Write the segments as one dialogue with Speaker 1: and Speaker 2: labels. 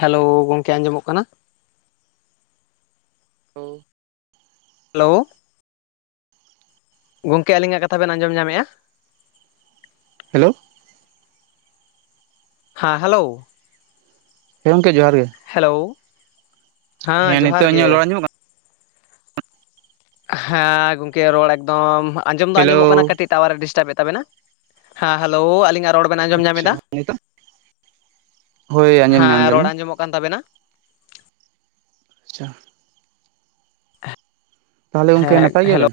Speaker 1: Hello ᱜᱚᱝᱠᱮ ᱟᱸᱡᱚᱢᱚᱜ ᱠᱟᱱᱟ?
Speaker 2: ᱦᱳᱭ ᱾
Speaker 1: ᱦᱮᱞᱳ ᱾ ᱜᱚᱝᱠᱮ ᱟᱹᱞᱤᱧᱟᱜ ᱠᱟᱛᱷᱟ ᱵᱮᱱ ᱟᱸᱡᱚᱢ ᱧᱟᱢ ᱮᱜᱼᱟ?
Speaker 2: ᱦᱮᱞᱳ ᱾
Speaker 1: ᱦᱟᱸ ᱦᱮᱞᱳᱣ ᱾
Speaker 2: ᱦᱮ ᱜᱚᱝᱠᱮ ᱡᱚᱦᱟᱨ ᱜᱮ,
Speaker 1: ᱦᱮᱞᱳ
Speaker 2: ᱦᱮᱸ
Speaker 1: ᱡᱚᱦᱟᱨ
Speaker 2: ᱱᱤᱛᱚᱜ
Speaker 1: ᱜᱮ
Speaker 2: ᱤᱧᱟᱹᱜ ᱞᱚᱲᱟ ᱧᱚᱜ ᱠᱟ
Speaker 1: ᱦᱮᱸ ᱜᱚᱝᱠᱮ ᱨᱚᱲ ᱮᱠᱫᱚᱢ ᱟᱸᱡᱚᱢ ᱫᱚ
Speaker 2: ᱦᱮᱞᱳ
Speaker 1: ᱟᱸᱡᱚᱢᱚᱜ ᱠᱟᱱᱟ ᱠᱟᱹᱴᱤᱡ ᱴᱟᱣᱟᱨ ᱮ ᱰᱤᱥᱴᱟᱣ ᱮᱫ ᱛᱟᱵᱮᱱᱟ, ᱦᱮᱸ ᱦᱮᱞᱳᱣ ᱟᱹᱞᱤᱧ ᱨᱚᱲ ᱵᱮᱱ ᱟᱸᱡᱚᱢ ᱧᱟᱢ
Speaker 2: ᱟᱪᱪᱷᱟ
Speaker 1: ᱮᱫᱟ,
Speaker 2: ᱱᱤᱛᱚᱜ ᱦᱳᱭ ᱟᱸᱡᱚᱢ ᱧᱟᱢ
Speaker 1: ᱦᱮᱸ ᱨᱚᱲ
Speaker 2: ᱫᱟᱞᱤᱧ
Speaker 1: ᱟᱸᱡᱚᱢᱚᱜ ᱠᱟᱱ ᱛᱟᱵᱮᱱᱟ ᱾
Speaker 2: [unintelligible] ᱛᱟᱦᱚᱞᱮ ᱜᱚᱝᱠᱮ
Speaker 1: ᱦᱮᱸ
Speaker 2: ᱱᱟᱯᱟᱭ ᱜᱮᱭᱟ
Speaker 1: ᱦᱮᱞᱳ
Speaker 2: ᱵᱮᱱ?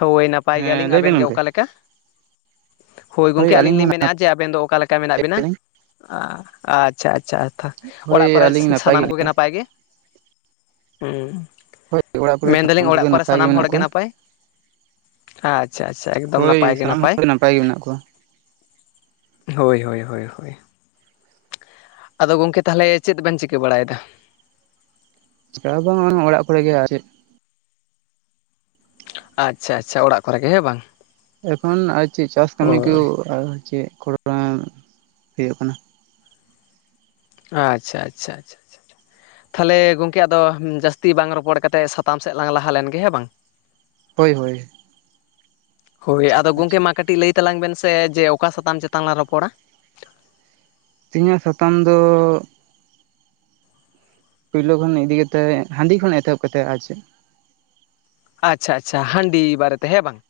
Speaker 1: ᱦᱳᱭ, ᱱᱟᱯᱟᱭ ᱜᱮᱭᱟᱞᱤᱧ ᱾ ᱟᱵᱮᱱ ᱜᱮ
Speaker 2: ᱜᱚᱝᱠᱮ
Speaker 1: ᱚᱠᱟ ᱞᱮᱠᱟ? ᱦᱳᱭ ᱜᱚᱝᱠᱮ ᱟᱹᱞᱤᱧ ᱞᱤᱧ ᱢᱮᱱᱮᱜᱼᱟ ᱡᱮ ᱟᱵᱮᱱ ᱫᱚ ᱚᱠᱟ ᱞᱮᱠᱟ ᱢᱮᱱᱟᱜ ᱵᱮᱱᱟ?
Speaker 2: ᱜᱮᱭᱟᱞᱤᱧ
Speaker 1: ᱟ ᱟᱪᱪᱷᱟ ᱟᱪᱪᱷᱟ ᱛᱷᱟ
Speaker 2: ᱦᱳᱭ
Speaker 1: ᱚᱲᱟᱜ ᱠᱚᱨᱮ
Speaker 2: ᱟᱹᱞᱤᱧ ᱱᱟᱯᱟᱭ
Speaker 1: ᱥᱟᱱᱟᱢ ᱠᱩᱜᱮ
Speaker 2: ᱜᱮᱭᱟᱞᱤᱧ
Speaker 1: ᱱᱟᱯᱟᱭ ᱜᱮ? ᱦᱩᱸ,
Speaker 2: ᱦᱳᱭ ᱚᱲᱟᱜ ᱠᱚᱨᱮ ᱥᱟᱱᱟᱢ
Speaker 1: ᱢᱮᱱᱫᱟᱞᱤᱧ
Speaker 2: ᱠᱚᱜᱮ
Speaker 1: ᱚᱲᱟᱜ ᱠᱚᱨᱮ
Speaker 2: ᱱᱟᱯᱟᱭ
Speaker 1: ᱥᱟᱱᱟᱢ ᱦᱚᱲ
Speaker 2: ᱢᱮᱱᱟᱜ
Speaker 1: ᱜᱮ
Speaker 2: ᱠᱚᱣᱟ
Speaker 1: ᱱᱟᱯᱟᱭ? ᱟ-ᱪᱷᱟ ᱟᱪᱷᱟ ᱮᱠᱫᱚᱢ
Speaker 2: ᱦᱳᱭ
Speaker 1: ᱱᱟᱯᱟᱭ ᱜᱮ
Speaker 2: ᱥᱟᱱᱟᱢ ᱦᱚᱲ
Speaker 1: ᱱᱟᱯᱟᱭ ᱾
Speaker 2: ᱜᱮ ᱢᱮᱱᱟᱜ ᱠᱚᱣᱟ
Speaker 1: ᱦᱳᱭ, ᱦᱳᱭ, ᱦᱳᱭ, ᱦᱳᱭ ᱾ ᱟᱫᱚ ᱜᱚᱝᱠᱮ ᱛᱟᱦᱟᱞᱮ ᱪᱮᱫ ᱵᱮᱱ ᱪᱤᱠᱟᱹ ᱵᱟᱲᱟᱭ ᱫᱟ?
Speaker 2: ᱪᱮ ᱦᱚ ᱵᱟᱝ ᱚᱱ ᱚᱲᱟᱜ ᱠᱚᱨᱮ ᱜᱮ ᱟᱨᱮ
Speaker 1: ᱟᱪᱪᱷᱟᱼᱟᱪᱪᱷᱟ, ᱚᱲᱟᱜ ᱠᱚᱨᱮᱜᱮ ᱦᱮ ᱵᱟᱝ?
Speaker 2: ᱮᱠᱷᱚᱱ ᱟ ᱪᱮ ᱪᱟᱥ ᱠᱟᱹᱢᱤ ᱠᱩ
Speaker 1: ᱦᱳᱭ
Speaker 2: ᱚ ᱪᱮᱜ ᱠᱷᱚ [inaudible] ᱦᱩᱭᱩᱜ ᱠᱟᱱᱟ ᱾
Speaker 1: ᱟᱪᱪᱷᱟ, ᱟᱪᱪᱷᱟ, ᱟᱪᱪᱷᱟ -ᱪᱷᱟ-ᱪᱷᱟ ᱛᱷᱟᱞᱮ ᱜᱚᱝᱠᱮ ᱟᱫᱚ ᱡᱟᱹᱥᱛᱤ ᱵᱟᱝ ᱨᱚᱯᱚᱲ ᱠᱟᱛᱮᱜ ᱥᱟᱛᱟᱢ ᱥᱮᱫ ᱞᱟᱝ ᱞᱟᱦᱟ ᱞᱮᱱᱜᱮ ᱾ ᱦᱮᱸ ᱵᱟᱝ? [unintelligible]
Speaker 2: ᱦᱳᱭ ᱦᱳᱭ ᱾
Speaker 1: ᱦᱳᱭ ᱟᱫᱚ ᱜᱚᱝᱠᱮ ᱢᱟ ᱠᱟᱹᱴᱤᱡ ᱞᱟᱹᱭ ᱛᱟᱞᱟᱝ ᱵᱮᱱ ᱥᱮ ᱡᱮ ᱚᱠᱟ ᱥᱟᱛᱟᱢ ᱪᱮᱛᱟᱱ ᱞᱟᱝ ᱨᱚᱯᱚᱲᱟ?
Speaker 2: ᱛᱮᱦᱤᱧᱟᱜ ᱥᱟᱛᱟᱢ ᱫᱚ ᱯᱩᱭᱞᱳ ᱠᱷᱚᱱ ᱤᱫᱤ ᱠᱟᱛᱮᱜ, ᱦᱟᱺᱰᱤ ᱠᱷᱚᱱ ᱮᱛᱚᱦᱚᱵ ᱠᱟᱛᱮᱜ ᱟ ᱪᱮ
Speaker 1: ᱟᱪᱪᱷᱟ ᱟᱪᱪᱷᱟ ᱾ ᱦᱟᱺᱰᱤ ᱵᱟᱨᱮ ᱛᱮ, ᱦᱮᱸ ᱵᱟᱝ?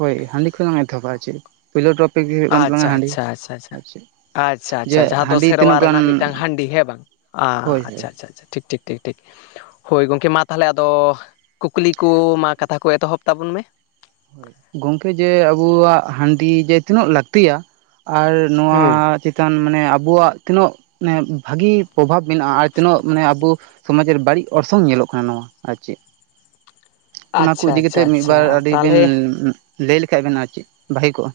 Speaker 2: ᱦᱳᱭ, ᱦᱟᱺᱰᱤ ᱠᱷᱚᱸᱞᱟᱝ ᱮᱛᱚᱦᱚᱵᱟ ᱟᱨ ᱪᱮ ᱯᱳᱭᱞᱳ ᱴᱚᱯᱤᱠ ᱜᱮ ᱦᱩᱭᱩᱜ ᱠᱟᱱ
Speaker 1: ᱟᱪᱪᱷᱟ
Speaker 2: ᱛᱟᱞᱟᱝᱟ ᱦᱟᱺᱰᱤ
Speaker 1: ᱟᱪᱪᱷᱟ ᱟᱪᱪᱷᱟ
Speaker 2: ᱾
Speaker 1: ᱟᱪᱪᱷᱟ
Speaker 2: ᱟᱨ ᱪᱮ
Speaker 1: ᱟᱪᱪᱷᱟ, ᱟᱪᱪᱷᱟ ᱾ ᱡᱟᱦᱟᱸ ᱫᱚ ᱥᱮᱨᱣᱟ ᱨᱮᱱᱟᱜ ᱢᱤᱫᱴᱟᱝ ᱦᱟᱺᱰᱤ ᱦᱮᱸ ᱵᱟᱝ? ᱟᱸ
Speaker 2: ᱦᱳᱭ ᱦᱳᱭ
Speaker 1: ᱟᱪᱪᱷᱟ ᱟᱪᱪᱷᱟ ᱟᱪᱪᱷᱟ ᱴᱷᱤᱠ ᱴᱷᱤᱠ ᱾ ᱴᱷᱤᱠ ᱴᱷᱤᱠ ᱾ ᱦᱳᱭ ᱜᱚᱝᱠᱮ ᱢᱟ ᱛᱟᱦᱟᱞᱮ ᱟᱫᱚ ᱠᱩᱠᱞᱤ ᱠᱚ ᱢᱟ ᱠᱟᱛᱷᱟ ᱠᱚ ᱮᱛᱚᱦᱚᱵ ᱛᱟᱵᱚᱱ ᱢᱮ ᱾
Speaker 2: ᱦᱩᱸ ᱜᱚᱝᱠᱮ ᱡᱮ ᱟᱵᱩᱣᱟᱜ ᱦᱟᱺᱰᱤ ᱡᱮ ᱛᱤᱱᱟᱹᱜ ᱞᱟᱹᱠᱛᱤᱭᱟ ᱟᱨ ᱱᱚᱣᱟ
Speaker 1: ᱦᱩᱸ
Speaker 2: ᱪᱤ ᱛᱟᱱ ᱢᱟᱱᱮ ᱟᱵᱚᱣᱟᱜ ᱛᱤᱱᱟᱹᱜ ᱢᱟᱱᱮ ᱵᱷᱟᱹᱜᱤ ᱯᱨᱚᱵᱷᱟᱵ ᱢᱮᱱᱟᱜᱼᱟ ᱟᱨ ᱛᱤᱱᱟᱹᱜ ᱢᱟᱱᱮ ᱟᱵᱚ ᱥᱚᱢᱟᱡ ᱨᱮ ᱵᱟᱹᱲᱤᱡ ᱚᱨᱥᱚᱝ ᱧᱮᱞᱚᱜ ᱠᱟᱱᱟ ᱱᱚᱣᱟ ᱟᱨ ᱪᱮᱫ
Speaker 1: [unintelligible]
Speaker 2: ᱚᱱᱟ ᱠᱚ
Speaker 1: ᱟᱪᱪᱷᱟ
Speaker 2: ᱤᱫᱤ
Speaker 1: ᱟᱪᱪᱷᱟ
Speaker 2: ᱠᱟᱛᱮᱫ ᱢᱤᱫ
Speaker 1: ᱟᱪᱪᱷᱟ
Speaker 2: ᱵᱟᱨ ᱟᱹᱰᱤᱵᱤᱱ
Speaker 1: ᱛᱟᱦᱚᱞᱮ
Speaker 2: ᱞᱟᱹᱭ ᱞᱮᱠᱷᱟᱭ ᱵᱮᱱ ᱟᱨ ᱪᱮᱫ ᱵᱷᱟᱹᱜᱮ ᱠᱚᱜᱼᱟ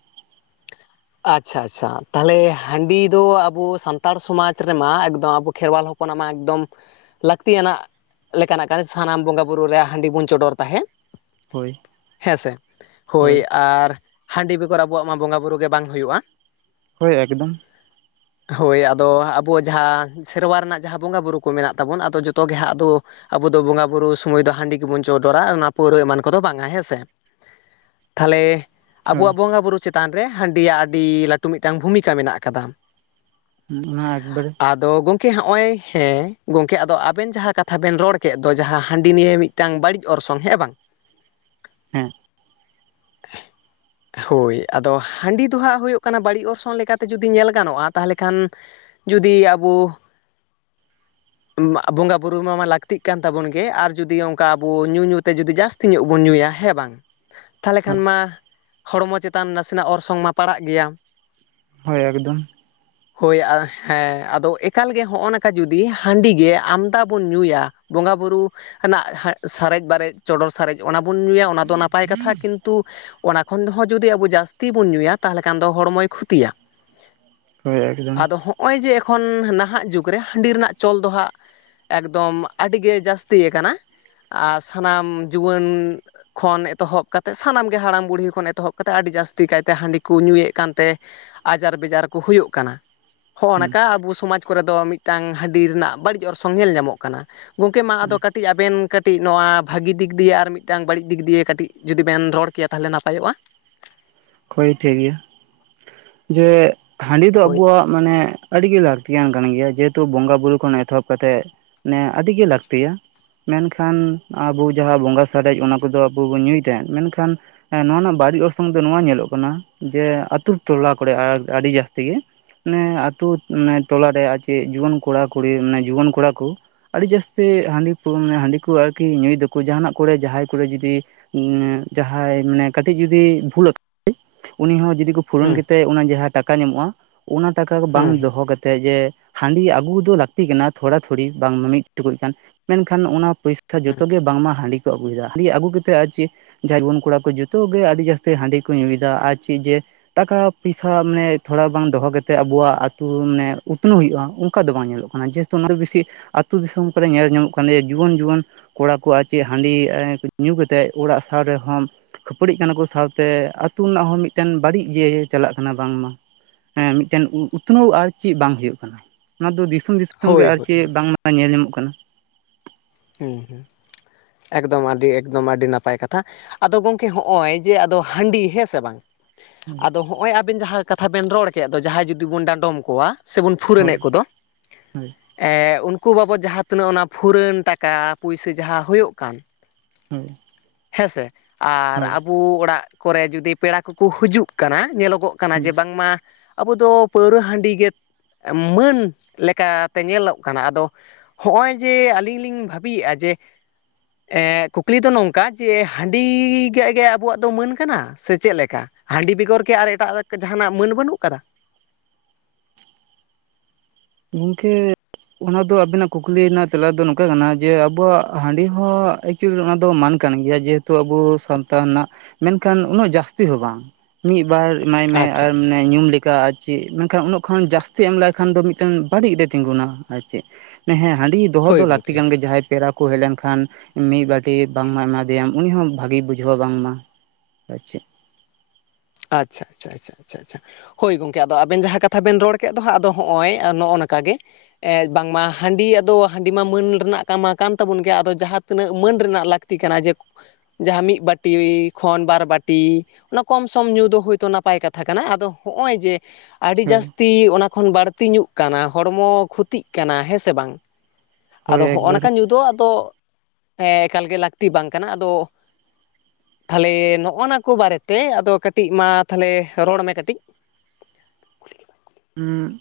Speaker 1: ᱟᱪᱪᱷᱟ ᱟᱪᱪᱷᱟ ᱛᱟᱦᱚᱞᱮ ᱦᱟᱺᱰᱤ ᱫᱚ ᱟᱵᱚ ᱥᱟᱱᱛᱟᱲ ᱥᱚᱢᱟᱡᱽ ᱨᱮᱢᱟ ᱮᱠᱫᱚᱢ ᱟᱵᱚ ᱠᱷᱮᱨᱣᱟᱞ ᱦᱚ [inaudible] ᱦᱚᱯᱚᱱ ᱢᱟ ᱮᱠᱫᱚᱢ ᱞᱟᱹᱠᱛᱤ ᱟᱱᱟᱜ ᱞᱮᱠᱟᱱᱟᱜ ᱠᱟ ᱥᱟᱱᱟᱢ ᱵᱚᱸᱜᱟᱼᱵᱩᱨᱩ ᱨᱮ ᱦᱟᱺᱰᱤ ᱵᱚᱱ ᱪᱚᱰᱚᱨ ᱛᱟᱦᱮᱸ ᱾
Speaker 2: ᱦᱳᱭ
Speaker 1: ᱦᱮᱸᱥᱮ ᱦᱳᱭ ᱟᱨ ᱦᱟᱺᱰᱤ ᱵᱮᱜᱚᱨ ᱟᱵᱚᱣᱟᱜ ᱢᱟ ᱵᱚᱸᱜᱟ ᱵᱩᱨᱩ ᱜᱮ ᱵᱟᱝ ᱦᱩᱭᱩᱼᱟ ᱾
Speaker 2: ᱦᱳᱭ ᱮᱠᱫᱚᱢ ᱾
Speaker 1: [inaudible] ᱦᱳᱭ ᱟᱫᱚ ᱟᱵᱩ ᱡᱟᱦᱟᱸ ᱥᱮᱨᱣᱟ ᱨᱮᱱᱟᱜ ᱡᱟᱦᱟᱸ ᱵᱚᱸᱜᱟᱼᱵᱩᱨᱩ ᱠᱚ ᱢᱮᱱᱟᱜ ᱛᱟᱵᱚᱱ ᱟᱫᱚ ᱡᱚᱛᱚ ᱜᱮ ᱦᱟᱸᱜ ᱟᱫᱚ ᱟᱵᱚ ᱫᱚ ᱵᱚᱸᱜᱟ ᱵᱩᱨᱩ ᱥᱚᱢᱚᱭ ᱫᱚ ᱦᱟᱺᱰᱤ ᱜᱮᱵᱚᱱ ᱪᱚᱸᱰᱚᱨᱟ ᱚᱱᱟ ᱯᱟᱹᱣᱨᱟᱹ ᱮᱢᱟᱱ ᱠᱚᱫᱚ ᱵᱟᱝᱼᱟ ᱦᱮᱸᱥᱮ ᱛᱷᱟᱞᱮ
Speaker 2: ᱦᱳᱭ
Speaker 1: ᱟᱵᱚᱣᱟᱜ ᱵᱚᱸᱜᱟ ᱵᱩᱨᱩ ᱪᱮᱛᱟᱱ ᱨᱮ ᱦᱟᱺᱰᱤ ᱟᱜ ᱞᱟᱹᱴᱩ ᱢᱤᱫᱴᱟᱝ ᱵᱷᱩᱢᱤᱠᱟ ᱢᱮᱱᱟᱜ ᱟᱠᱟᱫᱟ
Speaker 2: ᱚᱱᱟ ᱮᱠᱵᱟᱨᱮ
Speaker 1: ᱟᱫᱚ ᱜᱚᱢᱠᱮ ᱦᱚᱜᱼᱚᱭ ᱦᱮᱸ ᱜᱚᱢᱠᱮ ᱟᱫᱚ ᱟᱵᱮᱱ ᱡᱟᱦᱟᱸ ᱠᱟᱛᱷᱟ ᱵᱮᱱ ᱨᱚᱲ ᱠᱮᱫ ᱫᱚ ᱡᱟᱦᱟᱸ ᱦᱟᱺᱰᱤ ᱱᱤᱭᱮ ᱢᱤ ᱴᱟᱝ ᱵᱟᱹᱲᱤᱡ ᱚᱨᱥᱚᱝ ᱦᱮᱸ ᱵᱟᱝ
Speaker 2: ᱦᱮᱸ
Speaker 1: ᱦᱳᱭ ᱟᱫᱚ ᱦᱟᱺᱰᱤ ᱫᱚ ᱦᱟᱸᱜ ᱦᱩᱭᱩᱜ ᱠᱟᱱᱟ ᱵᱟᱹᱲᱤᱡ ᱚᱨᱥᱚᱝ ᱞᱮᱠᱟᱛᱮ ᱡᱩᱫᱤ ᱧᱮᱞ ᱜᱟᱱᱚᱜᱼᱟ ᱛᱟᱦᱚᱞᱮ ᱠᱷᱟᱱ ᱡᱩᱫᱤ ᱟᱵᱚ ᱵᱚᱸᱜᱟ ᱵᱩᱨᱩ ᱱᱚᱣᱟ ᱢᱟ ᱞᱟᱹᱠᱛᱤᱜ ᱠᱟᱱ ᱛᱟᱵᱚᱱ ᱜᱮ ᱟᱨ ᱡᱩᱫᱤ ᱚᱝᱠᱟ ᱟᱵᱚ ᱧᱩ ᱧᱩ ᱛᱮ ᱡᱩᱫᱤ ᱡᱟᱥ ᱛᱤᱧᱚᱜ ᱵᱚᱱ ᱧᱩᱭᱟ ᱦᱮᱸ ᱵᱟᱝ ᱛᱷᱟᱞᱮ ᱠᱷᱟᱱ ᱢᱟ ᱦᱚᱲᱢᱚ ᱪᱮᱛᱟᱱ ᱱᱟᱥᱮᱱᱟᱜ ᱚᱨᱥᱚᱝ ᱢᱟ ᱯᱟᱲᱟᱜ ᱜᱮᱭᱟ᱾
Speaker 2: ᱦᱳᱭ ᱮᱠᱫᱚᱢ
Speaker 1: [inaudible] ᱦᱳᱭ ᱦᱮᱸ ᱟᱫᱚ ᱮᱠᱟᱞᱜᱮ ᱦᱚᱜᱼᱚ ᱱᱚᱠᱟ ᱡᱩᱫᱤ ᱦᱟᱺᱰᱤ ᱜᱮ ᱟᱢᱫᱟ ᱵᱚᱱ ᱧᱩᱭᱟ ᱵᱚᱸᱜᱟ ᱵᱩᱨᱩ ᱨᱮᱱᱟᱜ ᱥᱟᱨᱮᱡ ᱵᱟᱨᱮᱡ ᱪᱚᱸᱰᱚᱨ ᱥᱟᱨᱮᱡ ᱚᱱᱟ ᱵᱚᱱ ᱧᱩᱭᱟ ᱚᱱᱟ ᱫᱚ ᱱᱟᱯᱟᱭ ᱠᱟᱛᱷᱟ ᱠᱤᱱᱛᱩ ᱚᱱᱟ ᱠᱷᱚᱱ ᱦᱚᱸ ᱡᱩᱫᱤ ᱟᱵᱚ ᱡᱟᱹᱥᱛᱤ ᱵᱚᱱ ᱧᱩᱭᱟ ᱛᱟᱦᱚᱞᱮ ᱠᱷᱟᱱ ᱫᱚ ᱦᱚᱲᱢᱚᱭ ᱠᱷᱚᱛᱤᱭᱟ
Speaker 2: ᱦᱳᱭ ᱮᱠᱫᱚᱢ
Speaker 1: ᱟᱫᱚ ᱦᱚ ᱦᱚᱜᱼᱚᱭ ᱡᱮ ᱮᱠᱷᱚᱱ ᱱᱟᱦᱟᱜ ᱡᱩᱜᱽ ᱨᱮ ᱦᱟᱺᱰᱤ ᱨᱮᱱᱟᱜ ᱪᱚᱞ ᱫᱚ ᱦᱟᱸᱜ ᱮᱠᱫᱚᱢ ᱟᱹᱰᱤᱜᱮ ᱡᱟᱹᱥᱛᱤ ᱟᱨ ᱥᱟᱱᱟᱢ ᱡᱩᱣᱟᱹᱱ ᱠᱷᱚᱱ ᱮᱛᱚᱦᱚᱵ ᱠᱟᱛᱮᱜ ᱥᱟᱱᱟᱢᱜᱮ ᱦᱟᱲᱟᱢ ᱵᱩᱲᱦᱤ ᱠᱷᱚᱱ ᱮᱛᱚᱦᱚᱵ ᱠᱟᱛᱮᱜ ᱟᱹᱰᱤ ᱡᱟᱥ ᱛᱤ ᱠᱟᱭᱛᱮ ᱦᱟᱺᱰᱤ ᱠᱚ ᱧᱩᱭᱮᱫ ᱠᱟᱱᱛᱮ ᱟᱡᱟᱨ ᱵᱮᱡᱟᱨ ᱠᱚ ᱦᱩᱭᱩᱜ ᱠᱟᱱᱟ ᱦᱚᱸ ᱚᱝᱠᱟ ᱟᱵᱚ ᱥᱚᱢᱟᱡᱽ ᱠᱚᱨᱮ ᱫᱚ ᱢᱤᱫᱴᱟᱱ ᱦᱟᱺᱰᱤ ᱨᱮᱱᱟᱜ ᱵᱟᱹᱲᱤᱡ ᱚᱨᱥᱚᱝ ᱧᱮᱞ ᱧᱟᱢᱚᱜ ᱠᱟᱱᱟ ᱜᱚᱝᱠᱮ ᱢᱟ ᱟᱫᱚ [inaudible] ᱠᱟᱹᱴᱤᱡ ᱟᱵᱮᱱ ᱠᱟᱹᱴᱤᱡ ᱱᱚᱣᱟ ᱵᱷᱟᱹᱜᱤ ᱫᱤᱠ ᱫᱤᱭᱮ ᱟᱨ ᱢᱤᱫᱴᱟᱝ ᱵᱟᱹᱲᱤᱡ ᱫᱤᱠ ᱫᱤᱭᱮ ᱠᱟᱹᱴᱤᱡ ᱡᱩᱫᱤ ᱵᱮᱱ ᱨᱚᱲ ᱠᱮᱭᱟ ᱛᱟᱦᱚᱞᱮ ᱱᱟᱯᱟᱭᱚᱜᱼᱟ
Speaker 2: ᱦᱳᱭ ᱴᱷᱤᱠ ᱜᱮᱭᱟ ᱡᱮ ᱦᱟᱺᱰᱤ ᱫᱚ
Speaker 1: ᱦᱳᱭ
Speaker 2: ᱟᱵᱚᱣᱟᱜ ᱢᱟᱱᱮ ᱟᱹᱰᱤᱜᱮ ᱞᱟᱹᱠᱛᱤᱭᱟᱱ ᱠᱟᱱ ᱜᱮᱭᱟ ᱡᱮᱦᱮᱛᱩ ᱵᱚᱸᱜᱟ ᱵᱩᱨᱩ ᱠᱷᱚᱱ ᱮᱛᱚᱦᱚᱵ ᱠᱟᱛᱮᱫ ᱢᱟᱱᱮ ᱟᱹᱰᱤ ᱜᱮ ᱞᱟᱹᱠᱛᱤᱭᱟ ᱢᱮᱱᱠᱷᱟᱱ ᱟᱵᱚ ᱡᱟᱦᱟᱸ ᱵᱚᱸᱜᱟ ᱥᱟᱨᱮᱡ ᱚᱱᱟ ᱠᱚᱫᱚ ᱟᱵᱚ ᱵᱚᱱ ᱧᱩᱭ ᱛᱟᱦᱮᱸᱫ ᱢᱮᱱᱠᱷᱟᱱ ᱱᱚᱣᱟ ᱨᱮᱱᱟᱜ ᱵᱟᱹᱲᱤᱡ ᱚᱨᱥᱚᱝ ᱫᱚ ᱱᱚᱣᱟ ᱧᱮᱞᱚᱜ ᱠᱟᱱᱟ ᱡᱮ ᱟᱹᱛᱩ ᱴᱚᱞᱟ ᱠᱚᱨᱮ ᱟᱹᱰᱤ ᱡᱟᱹᱥᱛᱤ ᱜᱮ ᱱᱮ ᱟᱛᱩ ᱮ ᱴᱚᱞᱟᱮ ᱟᱨ ᱪᱮᱫ ᱡᱩᱣᱟᱹᱱ ᱠᱚᱲᱟ ᱠᱩᱲᱤ ᱢᱟᱱᱮ ᱡᱩᱣᱟᱹᱱ ᱠᱚᱲᱟ ᱠᱚ ᱟᱹᱰᱤ ᱡᱟᱹᱥᱛᱤ ᱦᱟᱺᱰᱤ [inaudible] ᱦᱟᱺᱰᱤ ᱠᱚ ᱟᱨᱠᱤ ᱧᱩᱭ ᱫᱟᱠᱚ ᱡᱟᱦᱟᱱᱟᱜ ᱠᱚᱨᱮ ᱡᱟᱦᱟᱸᱭ ᱠᱚᱨᱮ ᱡᱩᱫᱤ ᱡᱟᱦᱟᱸᱭ ᱢᱟᱱᱮ ᱠᱟᱹᱴᱤᱡ ᱡᱩᱫᱤ ᱵᱷᱩᱞ ᱩᱱᱤ ᱦᱚᱸ ᱡᱩᱫᱤ ᱠᱚ ᱯᱷᱩᱨᱚᱱ ᱠᱟ
Speaker 1: ᱦᱩᱸ
Speaker 2: ᱠᱟᱛᱮᱫ ᱚᱱᱟ ᱡᱟᱦᱟᱸ ᱴᱟᱠᱟ ᱧᱟᱢᱚᱜᱼᱟ ᱚᱱᱟ ᱴᱟᱠᱟ ᱵᱟᱝ
Speaker 1: ᱦᱩᱸ
Speaker 2: ᱫᱚᱦᱚ ᱠᱟᱛᱮᱫ ᱡᱮ ᱦᱟᱺᱰᱤ ᱟᱹᱜᱩ ᱫᱚ ᱞᱟᱹᱠᱛᱤ ᱠᱟᱱᱟ ᱛᱷᱚᱲᱟ ᱛᱷᱚᱲᱤ ᱵᱟᱝ ᱢᱤᱫ ᱴᱩᱠᱩᱡ ᱢᱮᱱᱠᱷᱟᱱ ᱚᱱᱟ ᱯᱚᱭᱥᱟ
Speaker 1: ᱦᱩᱸ
Speaker 2: ᱡᱚᱛᱚ ᱜᱮ ᱵᱟᱝᱢᱟ ᱦᱟᱺᱰᱤ ᱠᱚ ᱟᱹᱩᱭᱮᱫᱟ ᱦᱟᱺᱰᱤ ᱟᱹᱜᱩ ᱠᱟᱛᱮᱫ ᱟᱨ ᱪᱮᱫ ᱡᱟᱭ ᱡᱩᱣᱟᱹᱱ ᱠᱚᱲᱟ ᱠᱚ ᱡᱚᱛᱚ ᱜᱮ ᱟᱹᱰᱤ ᱡᱟᱹᱥᱛᱤ ᱦᱟᱺᱰᱤ ᱠᱚ ᱧᱩᱭᱮᱫᱟ ᱟᱨ ᱪᱮᱫ ᱡᱮ ᱴᱟᱠᱟ ᱯᱚᱭᱥᱟ ᱢᱟᱱᱮ ᱛᱷᱚᱲᱟ ᱵᱟᱝ ᱫᱚᱦᱚ ᱠᱟᱛᱮᱫ ᱟᱵᱚᱣᱟᱜ ᱢᱟᱱᱮ ᱩᱛᱱᱟᱹᱣ ᱦᱩᱭᱩᱜᱼᱟ, ᱩᱱ ᱚᱠᱟ ᱫᱚ ᱵᱟᱝ ᱧᱮᱞᱚᱜ ᱠᱟᱱᱟ ᱡᱮᱦᱮᱛᱩ ᱚᱱᱟ ᱫᱚ ᱵᱮᱥᱤ ᱟᱹᱛᱩ ᱫᱤᱥᱚᱢ ᱠᱚᱨᱮ ᱧᱮᱞ ᱧᱟᱢᱚᱜ ᱠᱟᱱᱭᱟ ᱡᱩᱣᱟᱹᱱ ᱡᱩᱣᱟᱹᱱ ᱠᱚᱲᱟ ᱠᱚᱣᱟᱜ ᱪᱮᱫ ᱦᱟᱺᱰᱤ ᱧᱩ ᱠᱟᱛᱮᱫ ᱚᱲᱟᱜ ᱥᱟᱶ ᱨᱮᱦᱚᱸ ᱠᱷᱟᱹᱯᱟᱹᱲᱤᱜ ᱠᱟᱱᱟ ᱠᱚ ᱥᱟᱶᱛᱮ ᱟᱹᱛᱩ ᱨᱮᱱᱟᱜ ᱦᱚᱸ ᱢᱤᱫᱴᱮᱱ ᱵᱟᱹᱲᱤᱡ ᱜᱮ ᱪᱟᱞᱟᱜ ᱠᱟᱱᱟ ᱵᱟᱝᱢᱟ ᱮᱸ ᱢᱤᱫᱴᱮᱱ ᱩᱛᱱᱟᱹᱣ ᱟᱨ ᱪᱮᱫ ᱵᱟᱝ ᱦᱳᱭᱜ ᱠᱟᱱᱟ᱾ ᱱᱚᱣᱟ ᱫᱚ ᱫᱤᱥᱚᱢ ᱫᱤᱥᱚᱢ ᱜᱮ
Speaker 1: ᱦᱳᱭ
Speaker 2: ᱟᱨ
Speaker 1: ᱦᱳᱭ
Speaker 2: ᱪᱮᱫ
Speaker 1: ᱦᱳᱭ
Speaker 2: ᱵᱟᱝᱢᱟ ᱧᱮᱞ ᱧᱟᱢᱚᱜ ᱠᱟᱱᱟ
Speaker 1: ᱦᱮᱸ ᱦᱮᱸ ᱮᱠᱫᱚᱢ ᱟᱹᱰᱤ ᱮᱠᱫᱚᱢ ᱟᱹᱰᱤ ᱱᱟᱯᱟᱭ ᱠᱟᱛᱷᱟ ᱟᱫᱚ ᱜᱚᱝᱠᱮ ᱦᱚᱜᱼᱚᱭ ᱡᱮ ᱟᱫᱚ ᱦᱟᱺᱰᱤ ᱦᱮᱸ ᱥᱮ ᱵᱟᱝ ᱟᱫᱚ ᱦᱚᱸᱜᱼᱚᱭ ᱟᱵᱮᱱ ᱡᱟᱦᱟᱸ ᱠᱟᱛᱷᱟ ᱵᱮᱱ ᱨᱚᱲ ᱠᱮᱫ ᱫᱚ ᱡᱟᱦᱟᱸᱭ ᱡᱩᱫᱤ ᱵᱚᱱ ᱰᱟᱸᱰᱚᱢ ᱠᱚᱣᱟ ᱥᱮᱵᱚᱱ ᱯᱷᱩᱨᱟᱹᱱᱮᱫ
Speaker 2: ᱦᱳᱭ
Speaker 1: ᱠᱚᱫᱚ
Speaker 2: ᱦᱳᱭ
Speaker 1: ᱮ ᱩᱱᱠᱩ ᱵᱟᱵᱚᱫ ᱡᱟᱦᱟᱸ ᱛᱤᱱᱟᱹᱜ ᱚᱱᱟ ᱯᱷᱩᱨᱟᱹᱱ ᱴᱟᱠᱟ ᱴᱟᱠᱟ ᱯᱩᱭᱥᱟᱹ ᱡᱟᱦᱟᱸ ᱦᱩᱭᱩᱜ ᱠᱟᱱ
Speaker 2: ᱦᱮᱸᱻ
Speaker 1: ᱦᱮᱸᱥᱮ ᱟᱨ ᱟᱵᱚ ᱚᱲᱟᱜ ᱠᱚᱨᱮ ᱡᱩᱫᱤ ᱯᱮᱲᱟ ᱠᱚᱠᱩ ᱦᱤᱡᱩᱜ ᱠᱟᱱᱟ ᱧᱮᱞᱚᱜᱚᱜ ᱠᱟᱱᱟ ᱠᱟᱱᱟ
Speaker 2: ᱦᱩᱸ
Speaker 1: ᱡᱮ ᱵᱟᱝᱢᱟ ᱟᱵᱩ ᱫᱚ ᱯᱟᱹᱣᱨᱟᱹ ᱦᱟᱺᱰᱤ ᱜᱮ ᱢᱟᱹᱱ ᱞᱮᱠᱟᱛᱮ ᱧᱮᱞᱚᱜ ᱠᱟᱱᱟ ᱟᱫᱚ ᱦᱚᱜ-ᱚᱭ ᱡᱮ ᱟᱞᱤᱧ ᱞᱤᱧ ᱵᱷᱟᱹᱵᱤᱭᱮᱫᱼᱟ ᱡᱮ ᱮ ᱠᱩᱠᱞᱤ ᱫᱚ ᱱᱚᱝ ᱠᱟ ᱡᱮ ᱦᱟᱺᱰᱤ ᱜᱮ ᱟᱵᱚᱣᱟᱜ ᱫᱚ ᱢᱟᱹᱱ ᱠᱟᱱᱟ? ᱥᱮ ᱪᱮᱫ ᱞᱮᱠᱟ ᱦᱟᱺᱰᱤ ᱵᱮᱜᱚᱨ ᱠᱤ ᱟᱨ ᱮᱴᱟᱜ ᱡᱟᱦᱟᱱᱟᱜ ᱢᱟᱹᱱ ᱵᱟᱹᱱᱩᱜ ᱠᱟᱫᱟ?
Speaker 2: ᱜᱝᱠᱮ ᱚᱱᱟ ᱫᱚ ᱟᱵᱤᱱᱟᱜ ᱠᱩᱠᱞᱤ ᱨᱮᱱᱟᱜ ᱛᱮᱞᱟ ᱫᱚ ᱱᱚᱝᱠᱟ ᱠᱟᱱᱟ ᱡᱮ ᱟᱵᱚᱣᱟᱜ ᱦᱟᱺᱰᱤ ᱦᱚᱸ ᱠᱤᱪᱷᱩ ᱨᱮᱦᱚ ᱫᱚ ᱢᱟᱹᱱ ᱠᱟᱱ ᱜᱮᱭᱟ ᱡᱮᱦᱮᱛᱩ ᱟᱵᱚ ᱥᱟᱱᱛ ᱨᱮᱱᱟᱜ ᱢᱮᱱᱠᱷᱟᱱ ᱩᱱᱟᱹᱜ ᱡᱟᱹᱥᱛᱤ ᱦᱚᱸ ᱵᱟᱝ ᱢᱤᱫᱵᱟᱨ ᱮᱢᱟᱭ ᱢᱮ
Speaker 1: ᱟᱪᱪᱷᱟ
Speaker 2: ᱟᱨ
Speaker 1: ᱟᱪᱪᱷᱟ
Speaker 2: ᱢᱟᱱᱮ ᱧᱩᱢ ᱞᱮᱠᱟ ᱟᱨ ᱪᱮᱫ ᱢᱮᱱᱠᱷᱟᱱ ᱩᱱᱟᱹᱜ ᱠᱷᱚᱱ ᱡᱟᱹᱥᱛᱤ ᱮᱢ ᱞᱮᱟᱭᱠᱷᱟᱱ ᱫᱚ ᱢᱤᱫ ᱴᱟᱝ ᱵᱟᱹᱲᱤᱡ ᱨᱮ ᱛᱤᱸᱜᱩᱱᱟ ᱟᱨ ᱪᱮᱫ ᱦᱮᱸ ᱦᱟᱸᱰᱤ ᱫᱚᱦᱚ
Speaker 1: ᱦᱳᱭ
Speaker 2: ᱫᱚ ᱞᱟᱹᱠᱛᱤ
Speaker 1: ᱜᱚᱢᱠᱮ
Speaker 2: ᱠᱟᱱ ᱜᱮᱭᱟ ᱯᱮᱨᱟ ᱠᱚ ᱦᱮᱡ ᱞᱮᱱᱠᱷᱟᱱ ᱢᱤᱫ ᱵᱟᱴᱤ ᱵᱟᱝᱢᱟ ᱮᱢᱟ ᱫᱮᱭᱟᱢ ᱩᱱᱤ ᱦᱚᱸ ᱵᱷᱟᱜᱮ ᱵᱩᱡᱷᱟᱹᱣ ᱵᱟᱝᱢᱟ᱾ ᱟᱨ ᱪᱮᱫ
Speaker 1: ᱟᱪᱪᱷᱟ ᱪᱷᱟ ᱪᱷᱟ ᱪᱷᱟ᱾ ᱟᱪᱪᱷᱟ ᱦᱳᱭ ᱜᱚᱝᱠᱮ ᱟᱫᱚ ᱟᱵᱮᱱ ᱡᱟᱦᱟᱸ ᱠᱟᱛᱷᱟ ᱵᱮᱱ ᱨᱚᱲ ᱠᱮᱫ ᱫᱚ ᱦᱟᱸᱜ ᱟᱫᱚ ᱦᱚᱸᱜᱼᱚᱭ ᱱᱚᱜᱼᱚ ᱱᱚᱝᱠᱟ ᱜᱮ ᱮᱸ ᱵᱟᱝᱢᱟ ᱦᱟᱺᱰᱤ ᱟᱫᱚ ᱦᱟᱺᱰᱤ ᱢᱟ ᱢᱟᱹᱱ ᱨᱮᱱᱟᱜ ᱠᱟᱢ ᱠᱟᱱ ᱛᱟᱵᱚᱱ ᱜᱮᱭᱟ ᱟᱫᱚ ᱡᱟᱦᱟᱸ ᱛᱤᱱᱟᱹᱜ ᱢᱟᱹᱱ ᱨᱮᱱᱟᱜ ᱞᱟᱠ ᱞᱟᱹᱠᱛᱤ ᱠᱟᱱᱟ ᱡᱮ ᱡᱟᱦᱟᱸ ᱢᱤᱫ ᱵᱟᱴᱤ ᱠᱷᱚᱱ ᱵᱟᱨ ᱵᱟᱴᱤ ᱚᱱᱟ ᱠᱚᱢ ᱠᱚᱢ ᱧᱩ ᱫᱚ ᱦᱭᱛᱳ ᱱᱟᱯᱟᱭ ᱠᱟᱛᱷᱟ ᱠᱟᱱᱟ, ᱟᱫᱚ ᱱᱚᱜᱚᱭ ᱡᱮ ᱟᱹᱰᱤ
Speaker 2: ᱦᱳᱭ
Speaker 1: ᱡᱟᱹᱥᱛᱤ ᱠᱷᱚᱱ ᱵᱟᱹᱲᱛᱤ ᱧᱩᱜ ᱠᱟᱱᱟ ᱦᱚᱲᱢᱚ ᱠᱷᱩᱚᱛᱤᱜ ᱠᱟᱱᱟ ᱦᱮᱸᱥᱮ ᱵᱟᱝ?
Speaker 2: ᱦᱳᱭ
Speaker 1: ᱟᱫᱚ ᱦᱚᱜ-ᱠᱟ
Speaker 2: ᱮᱠᱵᱟᱨᱮ
Speaker 1: ᱧᱩ ᱧᱩ ᱟᱫᱚ ᱮᱠᱟᱞ ᱜᱮ ᱞᱟᱹᱠᱛᱤ ᱵᱟᱝ ᱠᱟᱱᱟ, ᱟᱫᱚ ᱛᱷᱟᱞᱮ ᱱᱚᱜ-ᱚ ᱱᱟ ᱠᱚ ᱵᱟᱨᱮᱛᱮ ᱟᱫᱚ ᱠᱟᱹᱴᱤᱡ ᱢᱟ ᱛᱷᱟᱞᱮ ᱨᱚᱲ ᱢᱮ ᱠᱟᱹᱴᱤᱡ
Speaker 2: ᱩᱸᱜ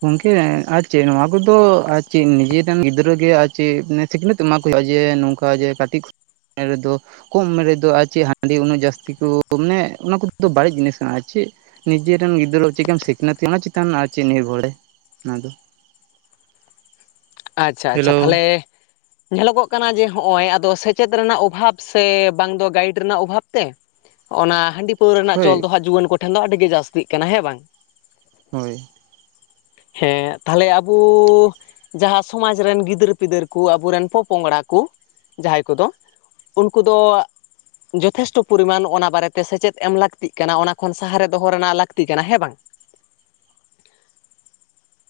Speaker 2: ᱜᱚᱝᱠᱮ ᱟᱨ ᱪᱮᱫ ᱱᱚᱣᱟ ᱠᱚᱫᱚ ᱟᱨ ᱪᱮᱫ ᱱᱤᱡᱮᱨᱮᱱ ᱜᱤᱫᱽᱨᱟᱹᱜ ᱜᱮ ᱟᱨ ᱪᱮᱫ ᱥᱤᱠᱷᱱᱟᱹᱛ ᱮᱢᱟ ᱠᱚ ᱦᱩᱭᱩᱜ-ᱟ ᱡᱮ ᱱᱚᱝᱠᱟ ᱡᱮ [inaudible] ᱨᱮᱫᱚ ᱠᱚᱢ ᱩᱢᱮᱨ ᱨᱮᱫᱚ ᱟᱨ ᱪᱮᱫ ᱦᱟᱺᱰᱤ ᱩᱱᱟᱹᱜ ᱡᱟᱹᱥᱛᱤ ᱠᱚ ᱢᱟᱱᱮ ᱚᱱᱟ ᱠᱚ ᱵᱟᱹᱲᱤᱡ ᱡᱤᱱᱤᱥ ᱠᱟᱱᱟ, ᱟᱨ ᱪᱮᱫ ᱱᱤᱡᱮᱨᱨᱮᱱ ᱜᱤᱫᱽᱨᱟᱹ ᱪᱮᱫᱮᱢ ᱥᱤᱠᱷᱱᱟᱹᱛ ᱠᱟᱱᱟ ᱪᱮᱛᱟᱱ ᱟᱨ ᱪᱮᱫ ᱱᱤᱨᱵᱷᱚᱨᱮ ᱱᱟ ᱫᱚ
Speaker 1: ᱟᱪᱪᱷᱟ ᱪᱷᱟ
Speaker 2: ᱦᱮᱞᱳ
Speaker 1: ᱛᱟᱦᱚᱞᱮ ᱧᱮᱞᱚᱜᱚᱜ ᱠᱟᱱᱟ ᱡᱮ ᱦᱚᱸᱜ-ᱚᱭ ᱟᱫᱚ ᱥᱮᱪᱮᱫ ᱨᱮᱱᱟᱜ ᱚᱵᱷᱟᱵ ᱥᱮ ᱵᱟᱝ ᱫᱚ ᱜᱟᱭᱤᱰ ᱨᱮᱱᱟᱜ ᱚᱵᱷᱟᱵ ᱛᱮ ᱚᱸᱜ-ᱱᱟ ᱦᱟᱺᱰᱤ ᱯᱟᱹᱣᱨᱟᱹ ᱨᱮᱱᱟᱜ
Speaker 2: ᱦᱳᱭ
Speaker 1: ᱪᱚᱞ ᱫᱚ ᱦᱟᱸᱜ ᱡᱩᱣᱟᱹᱱ ᱠᱚᱴᱷᱮᱱ ᱫᱚ ᱟᱹᱰᱤ ᱜᱮ ᱡᱟᱹᱥᱛᱤᱜ ᱠᱟᱱᱟ ᱦᱮᱸ ᱵᱟᱝ?
Speaker 2: ᱦᱳᱭ᱾
Speaker 1: ᱦᱮᱸ ᱛᱟᱦᱚᱞᱮ ᱟᱵᱩ ᱡᱟᱦᱟᱸ ᱥᱚᱢᱟᱡᱽ ᱨᱮᱱ ᱜᱤᱫᱟᱹᱨ ᱯᱤᱫᱟᱹᱨ ᱠᱚ ᱟᱵᱚ ᱨᱮᱱ ᱯᱚ ᱯᱚᱝᱲᱟ ᱠᱚ, ᱡᱟᱦᱟᱸᱭ ᱠᱚᱫᱚ ᱩᱞᱠᱩ ᱫᱚ ᱡᱚᱴᱷᱮᱥᱴᱚ ᱯᱚᱨᱤᱢᱟᱱ ᱚᱱᱟ ᱵᱟᱨᱮ ᱛᱮ ᱥᱮᱪᱮᱫ ᱮᱢ ᱞᱟᱹᱠᱛᱤᱜ ᱠᱟᱱᱟ ᱚᱱᱟ ᱠᱷᱚᱱ ᱥᱟᱦᱟᱨᱮ ᱫᱚᱦᱚ ᱨᱮᱱᱟᱜ ᱞᱟᱹᱠᱛᱤ ᱠᱟᱱᱟ ᱦᱮᱸ ᱵᱟᱝ?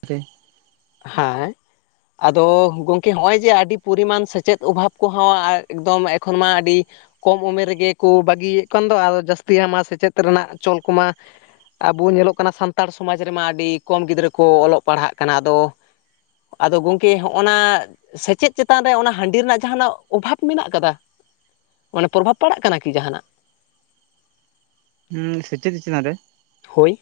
Speaker 2: ᱥᱮ
Speaker 1: ᱦᱟᱸᱭ ᱟᱫᱚ ᱜᱚᱝᱠᱮ ᱦᱚᱸᱜᱼᱚᱭ ᱡᱮ ᱟᱹᱰᱤ ᱯᱚᱨᱤᱢᱟᱱ ᱥᱮᱪᱮᱫ ᱚᱵᱷᱟᱵᱽ ᱠᱚᱦᱚᱸ ᱮᱠᱫᱚᱢ ᱮᱠᱷᱚᱱ ᱢᱟ ᱟᱹᱰᱤ ᱠᱚᱢ ᱩᱢᱮᱨ ᱨᱮᱜᱮ ᱠᱚ ᱵᱟᱹᱜᱤᱭᱮᱜ ᱠᱟᱱ ᱫᱚ ᱟᱨ ᱡᱟᱹᱥᱛᱤ ᱢᱟ ᱥᱮᱪᱮᱫ ᱨᱮᱱᱟᱜ ᱪᱚᱞ ᱠᱚᱢᱟ ᱟᱵᱚ ᱧᱮᱞᱚᱜ ᱠᱟᱱᱟ ᱥᱟᱱᱛᱟᱲ ᱥᱚᱢᱟᱡᱽ ᱨᱮᱢᱟ ᱟᱹᱰᱤ ᱠᱚᱢ ᱜᱤᱫᱽᱨᱟᱹ ᱠᱚ ᱚᱞᱚᱜ ᱯᱟᱲᱦᱟᱜ ᱠᱟᱱᱟ ᱟᱫᱚ ᱟᱫᱚ ᱜᱚᱝᱠᱮ ᱦᱚᱸᱜ ᱱᱟ ᱥᱮᱪᱮᱫ ᱪᱮᱛᱟᱱ ᱨᱮ ᱚᱱᱟ ᱦᱟᱺᱰᱤ ᱨᱮᱱᱟᱜ ᱡᱟᱦᱟᱸ ᱱᱟᱜ ᱚᱵᱷᱟᱵ ᱢᱮᱱᱟᱜ ᱠᱟᱫᱟ? ᱚᱱᱟ ᱯᱨᱚᱵᱷᱟᱵᱽ ᱯᱟᱲᱟᱜ ᱠᱟᱱᱟ ᱠᱤ ᱡᱟᱸᱦᱟᱱᱟᱜ
Speaker 2: ᱦᱩᱸ ᱥᱮᱪᱮᱫ ᱪᱮᱛᱟᱱ ᱨᱮ
Speaker 1: ᱦᱳᱭ᱾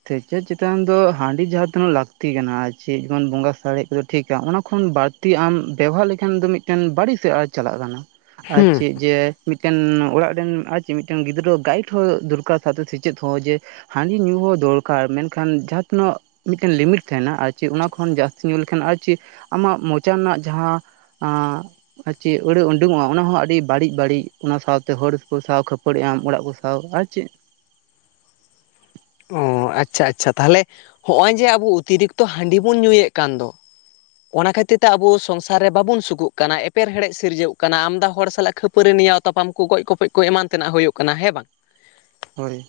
Speaker 2: [inaudible] ᱪᱮᱛᱟᱱ ᱫᱚ ᱦᱟᱺᱰᱤ ᱡᱟᱦᱟᱸ ᱛᱤᱱᱟᱹᱜ ᱞᱟᱹᱠᱛᱤ ᱠᱟᱱᱟ ᱟᱨ ᱪᱮᱫ ᱵᱚᱱ ᱵᱚᱸᱜᱟ ᱥᱟᱨᱮᱡ ᱠᱚᱫᱚ ᱴᱷᱤᱠ ᱟ ᱚᱱᱟ ᱠᱷᱚᱱ ᱵᱟᱹᱲ ᱛᱤ ᱟᱢ ᱵᱮᱵᱷᱟᱨ ᱞᱮᱠᱷᱟᱱ ᱫᱚ ᱢᱤᱫ ᱴᱮᱱ ᱵᱟᱹᱲᱤᱡ ᱥᱮᱫ ᱟᱪ ᱪᱟᱞᱟᱜ ᱠᱟᱱᱟ, ᱟᱨ
Speaker 1: ᱦᱩᱸ
Speaker 2: ᱪᱮᱫ ᱡᱮ ᱢᱤᱫᱴᱮᱱ ᱚᱲᱟᱜ ᱨᱮᱱ ᱟᱨ ᱪᱮᱫ ᱢᱤᱫᱴᱮᱱ ᱜᱤᱫᱽᱨᱟᱹ ᱜᱟᱭᱤᱰ ᱦᱚᱸ ᱫᱚᱨᱠᱟᱨ ᱥᱟᱶᱛᱮ ᱥᱮᱪᱮᱫ ᱦᱚᱸ ᱡᱮ ᱦᱟᱺᱰᱤ ᱧᱩ ᱦᱚᱸ ᱫᱚᱨᱠᱟᱨ ᱢᱮᱱ ᱠᱷᱟᱱ ᱡᱟᱦᱟᱸ ᱛᱤᱱᱟᱹᱜ ᱢᱤᱫᱴᱮᱱ ᱞᱤᱢᱤᱴ ᱛᱟᱸᱦᱮᱱᱟ ᱟᱨ ᱪᱮᱫ ᱚᱱᱟ ᱠᱷᱚᱱ ᱡᱟᱹᱥᱛᱤ ᱧᱩ ᱞᱮᱠᱷᱟᱱ ᱟᱨ ᱪᱮᱫ ᱟᱢᱟᱜ ᱢᱚᱪᱟ ᱨᱮᱱᱟᱜ ᱡᱟᱦᱟᱸ ᱟᱸ ᱟᱨ ᱪᱮᱫ ᱟᱹᱲᱟᱹ ᱩᱰᱳᱝ ᱚᱜ-ᱟ ᱚᱱᱟ ᱦᱚᱸ ᱚᱱᱟᱦᱚᱸ ᱟᱹᱰᱤ ᱵᱟᱹᱲᱤᱡ ᱵᱟᱹᱲᱤᱡ ᱚᱱᱟ ᱥᱟᱶᱛᱮ ᱦᱚᱲ ᱠᱚ ᱥᱟᱶ ᱠᱷᱟᱹᱯᱟᱹᱲᱤ ᱟᱢ ᱚᱲᱟᱜ ᱠᱚ ᱟᱣ ᱟᱨ ᱪᱮᱫ
Speaker 1: ᱚᱸ ᱟᱪᱪᱷᱟ ᱟᱪᱪᱷᱟ ᱛᱟᱦᱚᱞᱮ ᱦᱚᱸᱜᱼᱚᱭ ᱡᱮ ᱟᱵᱚ ᱩᱛᱤᱨᱤᱠᱛᱚ ᱦᱟᱺᱰᱤ ᱵᱚᱱ ᱧᱩᱭᱮᱫ ᱠᱟᱱ ᱫᱚ ᱚᱱᱟ ᱠᱷᱟᱹᱛᱤᱨ ᱛᱮ ᱟᱵᱚ ᱥᱚᱝᱥᱟᱨ ᱨᱮ ᱵᱟᱵᱚᱱ ᱥᱩᱠᱩᱜ ᱠᱟᱱᱟ ᱮᱯᱮᱨ ᱦᱮᱲᱮᱰ ᱥᱤᱨᱡᱟᱹᱜ ᱠᱟᱱᱟ ᱟᱢᱫᱟ ᱦᱚᱲ ᱥᱟᱞᱟᱜ ᱠᱷᱟᱹᱯᱟᱹ ᱠᱷᱟᱹᱯᱟᱹᱨᱤ ᱱᱮᱣᱟ ᱛᱟᱯᱟᱢ ᱠᱚ ᱜᱚᱡ ᱜᱚᱯᱚᱡ ᱠᱚ ᱮᱢᱟᱱ ᱛᱮᱱᱟᱜ ᱦᱩᱭᱩᱜ ᱠᱟᱱᱟ ᱦᱮᱸ ᱵᱟᱝ
Speaker 2: ᱦᱳᱭ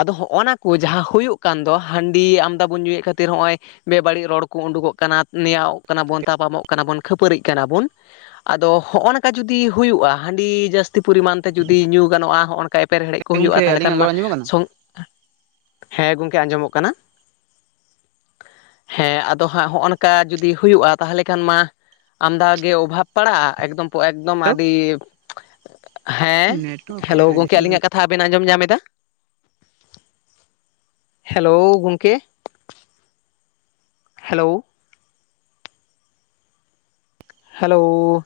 Speaker 1: ᱟᱫᱚ ᱦᱚᱸᱜᱼᱱᱟ ᱠᱚ ᱡᱟᱦᱟᱸ ᱦᱩᱭᱩᱜ ᱠᱟᱱ ᱫᱚ ᱦᱟᱺᱰᱤ ᱟᱢᱫᱟ ᱵᱚᱱ ᱧᱩᱭᱮᱫ ᱠᱷᱟᱹᱛᱤᱨ ᱦᱚᱸᱜᱼᱚᱭ ᱵᱮᱼᱵᱟᱹᱲᱤᱡ ᱨᱚᱲ ᱠᱚ ᱩᱰᱩᱠᱚᱜ ᱠᱟᱱᱟ ᱱᱮᱣᱟ ᱠᱟᱱᱟ ᱵᱚᱱ ᱛᱟᱯᱟᱢᱚᱜ ᱠᱟᱱᱟ ᱵᱚᱱ ᱠᱷᱟᱹᱯᱟᱹᱨᱤᱜ ᱠᱟᱱᱟ ᱵᱚᱱ ᱟᱫᱚ ᱦᱚᱸᱜ ᱱᱚᱝᱠᱟ ᱡᱩᱫᱤ ᱦᱩᱭᱩᱜᱼᱟ ᱦᱟᱺᱰᱤ ᱡᱟᱹᱥᱛᱤ ᱡᱟᱹᱥᱛᱤ ᱯᱚᱨᱤᱢᱟᱱ ᱛᱮ ᱡᱩᱫᱤ ᱧᱩ ᱜᱟᱱᱚᱜᱼᱟ ᱦᱚᱸᱜ ᱱᱚᱠᱟ ᱮᱯᱮᱨ ᱦᱮᱲᱮᱫ ᱠᱚ
Speaker 2: ᱜᱚᱝᱠᱮ
Speaker 1: ᱦᱩᱭᱩᱜᱼᱟ ᱛᱟᱦᱚᱞᱮ ᱠᱷᱟᱱ
Speaker 2: ᱟᱹᱞᱤᱧᱟᱜ ᱨᱚᱲ
Speaker 1: ᱢᱟ
Speaker 2: ᱟᱸᱡᱚᱢᱚᱜ ᱠᱟᱱᱟ?
Speaker 1: ᱥᱚᱝ ᱦᱮᱸ ᱜᱚᱝᱠᱮ ᱟᱸᱡᱚᱢᱚᱜ ᱠᱟᱱᱟ ᱦᱮᱸ ᱟᱫᱚ ᱦᱟᱸᱜ ᱦᱚᱸᱜ ᱱᱚᱠᱟ ᱡᱩᱫᱤ ᱦᱩᱭᱩᱜᱼᱟ ᱛᱟᱦᱚᱞᱮ ᱠᱷᱟᱱ ᱢᱟ ᱟᱢᱫᱟ ᱜᱮ ᱚᱵᱷᱟᱵ ᱯᱟᱲᱟᱜᱼᱟ ᱮᱠᱫᱚᱢ ᱮᱠᱫᱚᱢ ᱟᱹᱰᱤ ᱦᱮᱸ ᱦᱮᱞᱳ ᱜᱚᱝᱠᱮ ᱟᱹᱞᱤᱧ ᱟᱜ ᱠᱟᱛᱷᱟ ᱠᱟᱛᱷᱟ ᱵᱮᱱ ᱟᱸᱡᱚᱢ ᱧᱟᱢ ᱮᱫᱟ ᱦᱮᱞᱳ ᱜᱚᱝᱠᱮ ᱦᱮᱞᱳ ᱦᱮᱞᱳᱻ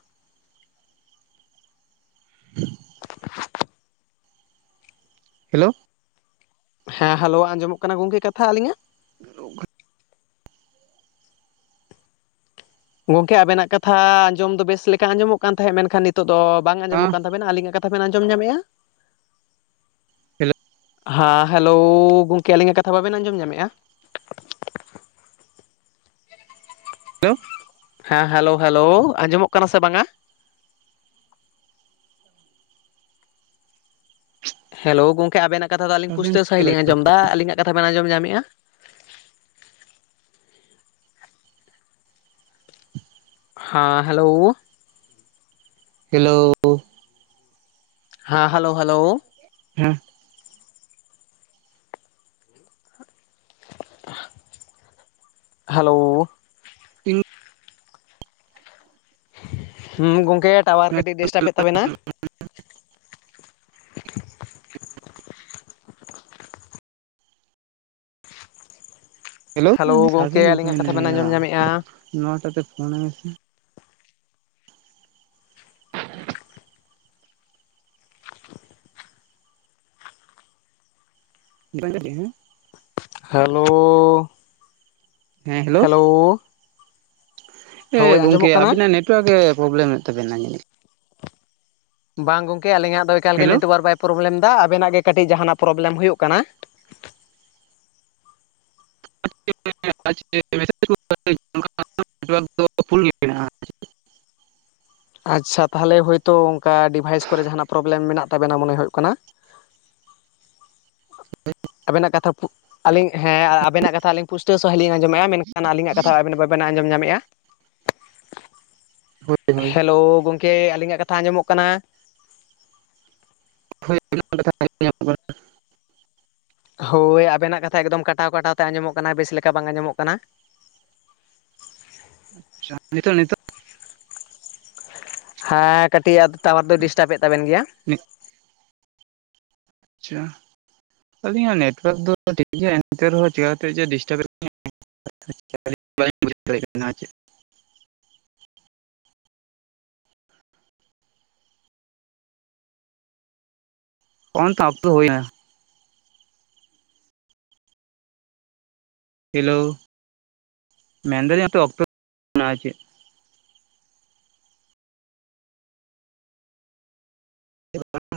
Speaker 1: [inaudible]
Speaker 2: ᱦᱮᱞᱳ
Speaker 1: ᱦᱮᱸ ᱦᱮᱞᱳ ᱟᱸᱡᱚᱢᱚᱜ ᱠᱟᱱᱟ ᱜᱚᱝᱠᱮ ᱠᱟᱛᱷᱟ ᱟᱹᱞᱤᱧᱟᱜ?
Speaker 2: [inaudible]
Speaker 1: ᱜᱚᱝᱠᱮ ᱟᱵᱮᱱᱟᱜ ᱠᱟᱛᱷᱟ ᱟᱸᱡᱚᱢ ᱫᱚ ᱵᱮᱥ ᱞᱮᱠᱟ ᱟᱸᱡᱚᱢᱚᱜ ᱠᱟᱱ ᱛᱟᱦᱮᱸᱫ ᱢᱮᱱ ᱠᱷᱟᱱ ᱱᱤᱛᱚᱜ ᱫᱚ ᱵᱟᱝ ᱟᱸᱡᱚᱢᱚᱜ ᱠᱟᱱ ᱛᱟᱵᱤᱱᱟ ᱟᱹᱞᱤᱧ ᱟᱜ ᱠᱟᱛ ᱱᱤᱛᱚᱜ ᱵᱤᱱ ᱟᱸᱡᱚᱢ ᱧᱟᱢᱮᱜᱼᱟ ᱦᱟᱸ ᱦᱮᱞᱳ ᱜᱚᱝᱠᱮ ᱟᱹᱞᱤᱧ ᱟᱜ ᱠᱟᱛᱷᱟ ᱵᱟᱵᱤᱱ ᱟᱸᱡᱚᱢ ᱧᱟᱢᱮᱫᱼᱟ
Speaker 2: [unintelligible]
Speaker 1: ᱦᱮᱸ ᱦᱮᱞᱳ ᱦᱮᱞᱳ ᱟᱸᱡᱚᱢᱚᱜ ᱠᱟᱱᱟ ᱥᱮ ᱵᱟᱝᱟ ᱦᱮᱞᱳ ᱜᱚᱢᱠᱮ᱾ ᱟᱵᱮᱱᱟᱜ ᱠᱟᱛᱷᱟ ᱫᱚ ᱟᱹᱞᱤᱧ
Speaker 2: ᱦᱮᱸ ᱤᱧ
Speaker 1: ᱯᱩᱴᱟᱹᱣ ᱥᱟᱦᱤᱸᱡ ᱞᱤᱧ ᱟᱸᱡᱚᱢ ᱫᱟ᱾ ᱟᱹᱞᱤᱧᱟᱜ ᱠᱟᱛᱷᱟ ᱵᱮᱱ ᱟᱸᱡᱚᱢ ᱧᱟᱢᱮᱫᱼᱟ? ᱦᱮᱸ, ᱦᱮᱞᱳ
Speaker 2: ᱦᱮᱞᱳ᱾
Speaker 1: ᱦᱟᱸ᱾ Hello hello.
Speaker 2: [unintelligible]
Speaker 1: ᱦᱟᱞᱳ᱾ ᱦᱩᱸ, ᱜᱚᱝᱠᱮ ᱴᱟᱣᱟᱨ ᱠᱟᱹᱴᱤᱡ ᱰᱤᱥᱴᱟᱵᱽ ᱮᱫ ᱛᱟᱵᱮᱱᱟ᱾
Speaker 2: ᱦᱮᱞᱳ,
Speaker 1: ᱜᱚᱝᱠᱮ
Speaker 2: ᱥᱟᱜᱮᱱ
Speaker 1: ᱟᱹᱞᱤᱧᱟᱜ
Speaker 2: ᱚᱠᱚᱭ
Speaker 1: ᱠᱟᱛᱷᱟ ᱵᱮᱱ
Speaker 2: ᱱᱟᱭᱭᱟ
Speaker 1: ᱟᱸᱡᱚᱢ ᱧᱟᱢᱮᱜᱼᱟ?
Speaker 2: ᱱᱚᱣᱟ ᱴᱟᱜ ᱛᱮ ᱯᱷᱳᱱ ᱟᱭ ᱢᱮᱥᱮ [unintelligible]
Speaker 1: ᱦᱟᱞᱳᱻ᱾
Speaker 2: ᱦᱮᱸ ᱦᱮᱞᱳ
Speaker 1: ᱦᱮᱞᱳᱻ᱾
Speaker 2: ᱦᱮ ᱜᱚᱝᱠᱮ
Speaker 1: ᱠᱟᱱᱟ?
Speaker 2: ᱟᱵᱤᱱᱟᱜ ᱱᱮᱴᱣᱟᱨᱠ ᱜᱮ ᱯᱨᱚᱵᱽᱞᱮᱢᱮᱫ ᱛᱟᱵᱮᱱᱟᱭ᱾
Speaker 1: ᱵᱟᱝ ᱜᱚᱝᱠᱮ ᱟᱹᱞᱤᱧᱟᱜ ᱫᱚ ᱮᱠᱟᱞ ᱜᱮ ᱵᱟᱝ
Speaker 2: ᱦᱮᱞᱳ
Speaker 1: ᱱᱮᱴᱣᱟᱨᱠ ᱵᱟᱭ ᱯᱨᱚᱵᱞᱮᱢ ᱮᱫᱟ᱾ ᱟᱵᱮᱱᱟᱜ ᱜᱮ ᱠᱟᱹᱴᱤᱡ ᱡᱟᱦᱟᱱᱟᱜ ᱯᱨᱚᱵᱞᱮᱢ ᱦᱩᱭᱩᱜ ᱠᱟᱱᱟ᱾
Speaker 2: [unintelligible] [unintelligible] ᱢᱮᱱᱟᱜᱼᱟ
Speaker 1: ᱟᱪᱷᱟ ᱛᱟᱦᱞᱮ ᱦᱳᱭᱛᱳ ᱚᱱᱠᱟ ᱰᱤᱵᱷᱟᱭᱤᱥ ᱠᱚᱨᱮ ᱡᱟᱦᱟᱱᱟᱜ ᱯᱨᱚᱵᱞᱮᱢ ᱢᱮᱱᱟᱜ ᱛᱟᱵᱮᱱᱟ, ᱢᱚᱱᱮ ᱦᱩᱭᱩᱜ ᱠᱟᱱᱟ᱾ ᱟᱵᱮᱱᱟᱜ ᱠᱟᱛᱷᱟ ᱟᱹᱞᱤᱧ ᱦᱮᱸ᱾ ᱟᱵᱮᱱᱟᱜ ᱠᱟᱛᱷᱟ ᱟᱹᱞᱤᱧ ᱯᱩᱴᱟᱹᱣ ᱥᱟᱺᱦᱤᱸᱡ ᱞᱤᱧ ᱟᱸᱡᱚᱢᱮᱫᱼᱟ, ᱢᱮᱱᱠᱷᱟᱱ ᱟᱹᱞᱤᱧᱟᱜ ᱠᱟᱛᱷᱟ ᱟᱵᱮᱱ ᱵᱟᱵᱮᱱ ᱟᱸᱡᱚᱢ ᱧᱟᱢᱮᱫᱼᱟ᱾
Speaker 2: ᱦᱳᱭ ᱦᱳᱭ
Speaker 1: ᱦᱮᱞᱳ! ᱜᱚᱝᱠᱮ ᱟᱹᱞᱤᱧᱟᱜ ᱠᱟᱛᱷᱟ ᱟᱸᱡᱚᱢᱚᱜ ᱠᱟᱱᱟ?
Speaker 2: [unintelligible]
Speaker 1: ᱦᱳᱭ ᱟᱵᱮᱱᱟᱜ ᱠᱟᱛᱷᱟ ᱮᱠᱫᱚᱢ ᱠᱟᱴᱟᱣ ᱠᱟᱴᱟᱣ ᱛᱮ ᱟᱸᱡᱚᱢᱚᱜ ᱠᱟᱱᱟ ᱵᱮᱥ ᱞᱮᱠᱟ ᱵᱟᱝ ᱟᱸᱡᱚᱢᱚᱜ ᱠᱟᱱᱟ
Speaker 2: [unintelligible] ᱱᱤᱛᱚᱜ ᱱᱤᱛᱚᱜ᱾
Speaker 1: ᱦᱮᱸ ᱠᱟᱹᱴᱤᱡ ᱟᱫᱚ ᱴᱟᱣᱟᱨ ᱫᱚᱭ ᱰᱤᱥᱴᱟᱵᱮᱫ ᱛᱟᱵᱮᱱ ᱜᱮᱭᱟ
Speaker 2: [unintelligible] ᱟᱪᱷᱟ ᱟᱹᱞᱤᱧᱟᱜ ᱱᱮᱴ ᱚᱣᱟᱨᱠ ᱫᱚ ᱴᱷᱤᱠ ᱜᱮᱭᱟ ᱮᱱᱛᱮ ᱨᱮᱦᱚᱸ ᱪᱤᱠᱟᱹ ᱠᱟᱛᱮ ᱡᱮ ᱰᱤᱥᱴᱟᱵ ᱮᱫ ᱛᱟᱞᱤᱧᱟᱭ [unintelligible] ᱚᱱᱠᱟ ᱚᱠᱛᱚ ᱦᱩᱭᱱᱟ ᱦᱮᱞᱳ ᱢᱮᱱᱫᱟᱞᱤᱧ [unintelligible] [unintelligible] [unintelligible]